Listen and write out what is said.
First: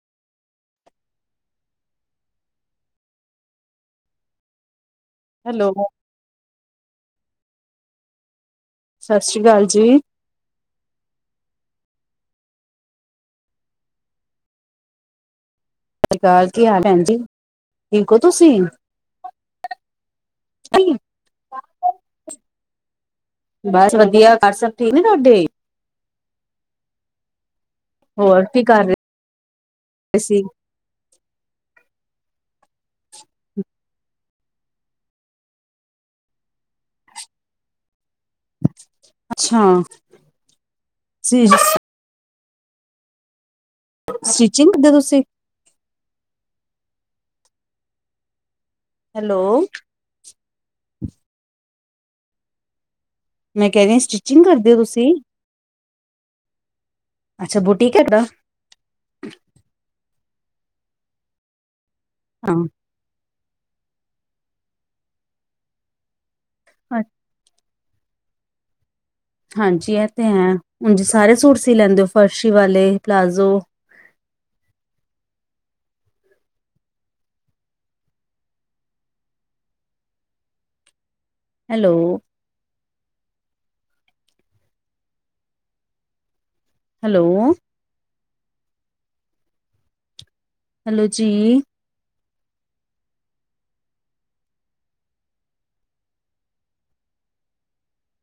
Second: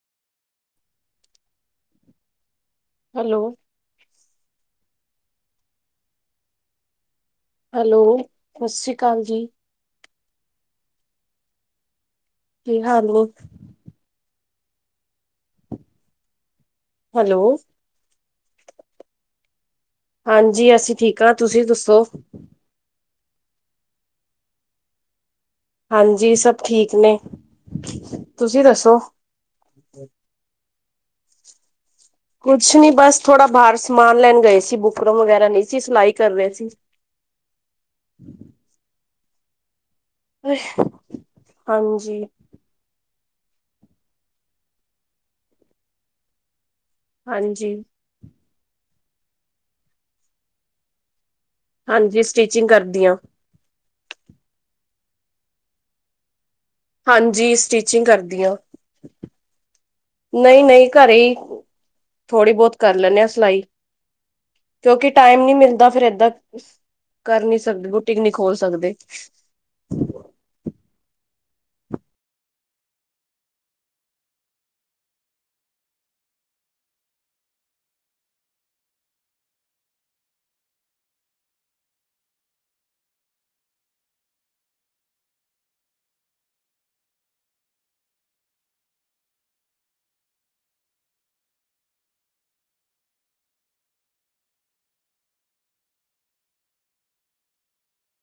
Hello! Hello! Hello, ਸਤਿ ਸ੍ਰੀ ਸਤਿ ਅਕਾਲ ਸ੍ਰੀ ਜੀ! ਸਤਿ ਕੀ, ਹਾਲ ਏ? ਸਤਿ ਸ਼੍ਰੀ ਅਕਾਲ। ਕੀ ਹਾਲ ਭੈਣਜੀ ਹੈਲੋ, ਠੀਕੋ, ਤੁਸੀਂ? ਹਾਂਜੀ। ਅਸੀਂ ਠੀਕ ਹਾਂ। ਤੁਸੀਂ ਦੱਸੋ? ਬਸ ਵਧੀਆ। ਘਰ ਸਭ ਠੀਕ ਨੇ ਤੁਹਾਡੇ? ਹਾਂਜੀ ਸਭ ਠੀਕ ਨੇ। ਹੋਰ ਕੀ ਤੁਸੀ ਕਰ ਦੱਸੋ? ਰਹੇ ਸੀ? ਕੁਛ ਨੀ, ਬਸ ਥੋੜਾ ਬਾਹਰ ਸਮਾਨ ਲੈਣ ਗਏ ਸੀ ਬੁਕਰਮ ਵਗੈਰਾ ਨਹੀਂ ਸੀ, ਸਲਾਈ ਕਰ ਰਹੇ ਸੀ। ਅੱਛਾ। ਸਟਿਚਿੰਗ ਹਾਂਜੀ। ਸਟਿਚਿੰਗ ਕਰਦੇ ਤੁਸੀਂ? ਹਾਂਜੀ। ਹੈਲੋ! ਹਾਂਜੀ ਸਟਿਚਿੰਗ ਕਰਦੀ ਆਂ। ਕਹਿਦੀ ਸਟਿਚਿੰਗ ਕਰਦੇ ਹੋ, ਤੁਸੀਂ। ਹਾਂਜੀ ਅੱਛਾ, ਬੁਟੀਕ ਹੈ ਸਟੀਚਿੰਗ ਤੁਹਾਡਾ? ਕਰਦੀ ਆਂ। ਨਹੀਂ ਨਹੀਂ ਘਰੇ ਹੀ ਥੋੜ੍ਹੀ ਹਾਂ। ਬਹੁਤ ਕਰ ਲੈਂਦੇ ਆਂ ਸਿਲਾਈ। ਕਿਉਂਕਿ ਟਾਈਮ ਨੀ ਮਿਲਦਾ ਫੇਰ ਏਦਾਂ, ਗਰਮੀ ਚ ਸਕਦੇ ਬੂਟੀਕ ਨਹੀਂ ਖੋਲ ਸਕਦੇ। ਹਾਂਜੀ। ਐ, ਤੇ, ਹੈ। ਉਂਝ ਸਾਰੇ ਸੂਟ ਸੀ ਲੈਂਦੇ ਹੋ? ਫਰਸ਼ੀ ਵਾਲੇ, ਪਲਾਜ਼ੋ। ਹੈਲੋ! ਹੈਲੋ! ਹੈਲੋ ਜੀ!